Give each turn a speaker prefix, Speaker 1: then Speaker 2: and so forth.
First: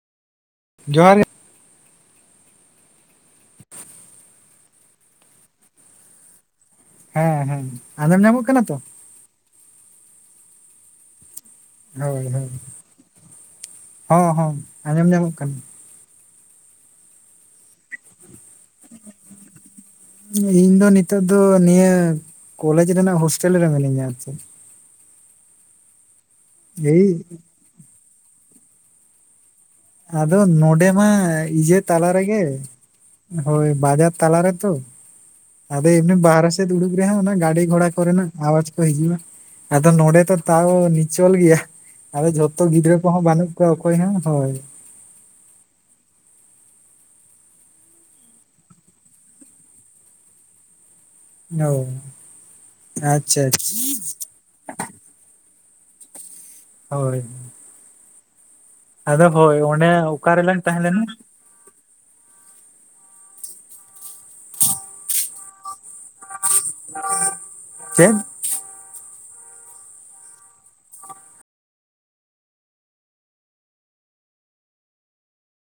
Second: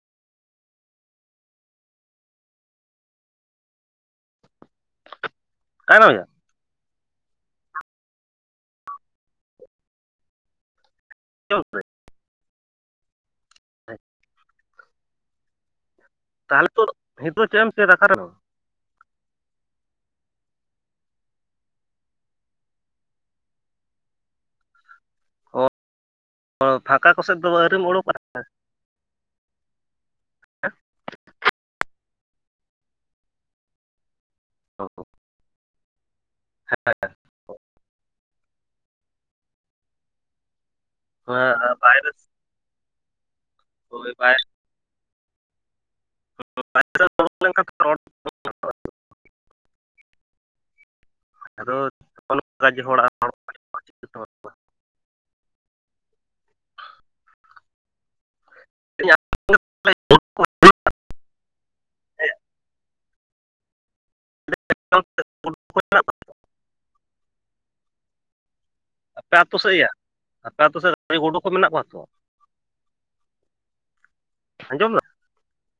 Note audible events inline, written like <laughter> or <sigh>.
Speaker 1: ᱡᱚᱦᱟᱨ
Speaker 2: ᱚᱠᱟᱭ ᱱᱟᱢ ᱭᱟ᱾
Speaker 1: ᱦᱮᱸ ᱦᱮᱸ ᱟᱫᱚᱢ ᱧᱟᱢᱚᱜ ᱠᱟᱱᱟ ᱛᱚ?
Speaker 2: <unintelligible>
Speaker 1: ᱦᱳᱭ ᱦᱳᱭ ᱦᱚᱸ ᱦᱚᱸ ᱟᱸᱡᱚᱢ ᱱᱟᱢᱚᱜ ᱠᱟᱱ᱾
Speaker 2: ᱛᱟᱦᱚᱞᱮ ᱛᱚ ᱦᱤᱛᱳᱜ ᱪᱮ ᱮᱢ ᱪᱮᱫᱟᱠᱟ ᱫᱚ
Speaker 1: ᱤᱧ ᱫᱚ ᱱᱤᱛᱚᱜ ᱫᱚ ᱱᱤᱭᱟᱹ ᱠᱚᱞᱮᱡᱽ ᱨᱮᱱᱟᱜ ᱦᱳᱥᱴᱮᱞ ᱨᱮ ᱢᱤᱱᱟᱹᱧᱟ ᱟᱪᱮ᱾
Speaker 2: ᱠᱚ, ᱚ
Speaker 1: ᱮᱭ
Speaker 2: ᱯᱷᱟᱠᱟ ᱠᱚᱥᱮᱜ ᱫᱚᱵᱚ ᱟᱹᱣᱨᱤᱢ ᱚᱰᱳᱠᱚᱼᱟ?
Speaker 1: ᱟᱫᱚ ᱱᱚᱰᱮ ᱢᱟ ᱤᱡᱟᱹ ᱛᱟᱞᱟ ᱨᱮᱜᱮ ᱦᱳᱭ ᱵᱟᱡᱟᱨ ᱛᱟᱞᱟᱨᱮ ᱫᱚ, ᱟᱫᱚ ᱮᱢᱱᱤ ᱵᱟᱦᱨᱮ ᱥᱮᱜ ᱫᱩᱲᱩᱵ ᱨᱮᱦᱚᱸ ᱚᱱᱟ ᱜᱟᱰᱮ ᱜᱷᱚᱲᱟ ᱠᱚᱨᱮᱱᱟᱜ ᱟᱣᱟᱪ ᱠᱚ ᱦᱤᱡᱩ, ᱟᱫᱚ ᱱᱚᱰᱮ ᱛᱚ ᱛᱟᱣ ᱱᱤᱪᱚᱞ ᱜᱮᱭᱟ
Speaker 2: ᱦᱮᱸ ᱵᱟᱭᱨᱮ
Speaker 1: ᱟᱫᱚ ᱡᱷᱚ ᱛᱚ ᱜᱤᱫᱽᱨᱟᱹ ᱠᱚᱦᱚᱸ ᱵᱟᱱᱩᱜ ᱠᱚᱣᱟ ᱚᱠᱚᱭ ᱦᱚ, ᱦᱳᱭ᱾
Speaker 2: <unintelligible> ᱟᱫᱚ
Speaker 1: ᱚ
Speaker 2: ᱜᱟᱡᱮ ᱦᱚᱲᱟᱜ
Speaker 1: ᱟᱪᱪᱷᱟ ᱟᱪ ᱦᱳᱭ᱾ ᱟᱫᱚ ᱦᱳᱭ ᱚᱰᱮ ᱚᱠᱟ ᱨᱮᱞᱟᱝ ᱛᱟᱦᱮᱸ ᱞᱮᱱᱟ?
Speaker 2: <inaudible>
Speaker 1: ᱪᱮᱫ?
Speaker 2: ᱟᱯᱮ ᱟᱛᱳ ᱥᱮᱜ ᱭᱟ, ᱟᱯᱮ ᱟᱛᱳ ᱥᱮᱜ <inaudible> ᱜᱳᱰᱳ ᱠᱚ ᱢᱮᱱᱟᱜ ᱠᱚᱣᱟ ᱛᱚ? ᱟᱸᱡᱚᱢ ᱫᱟ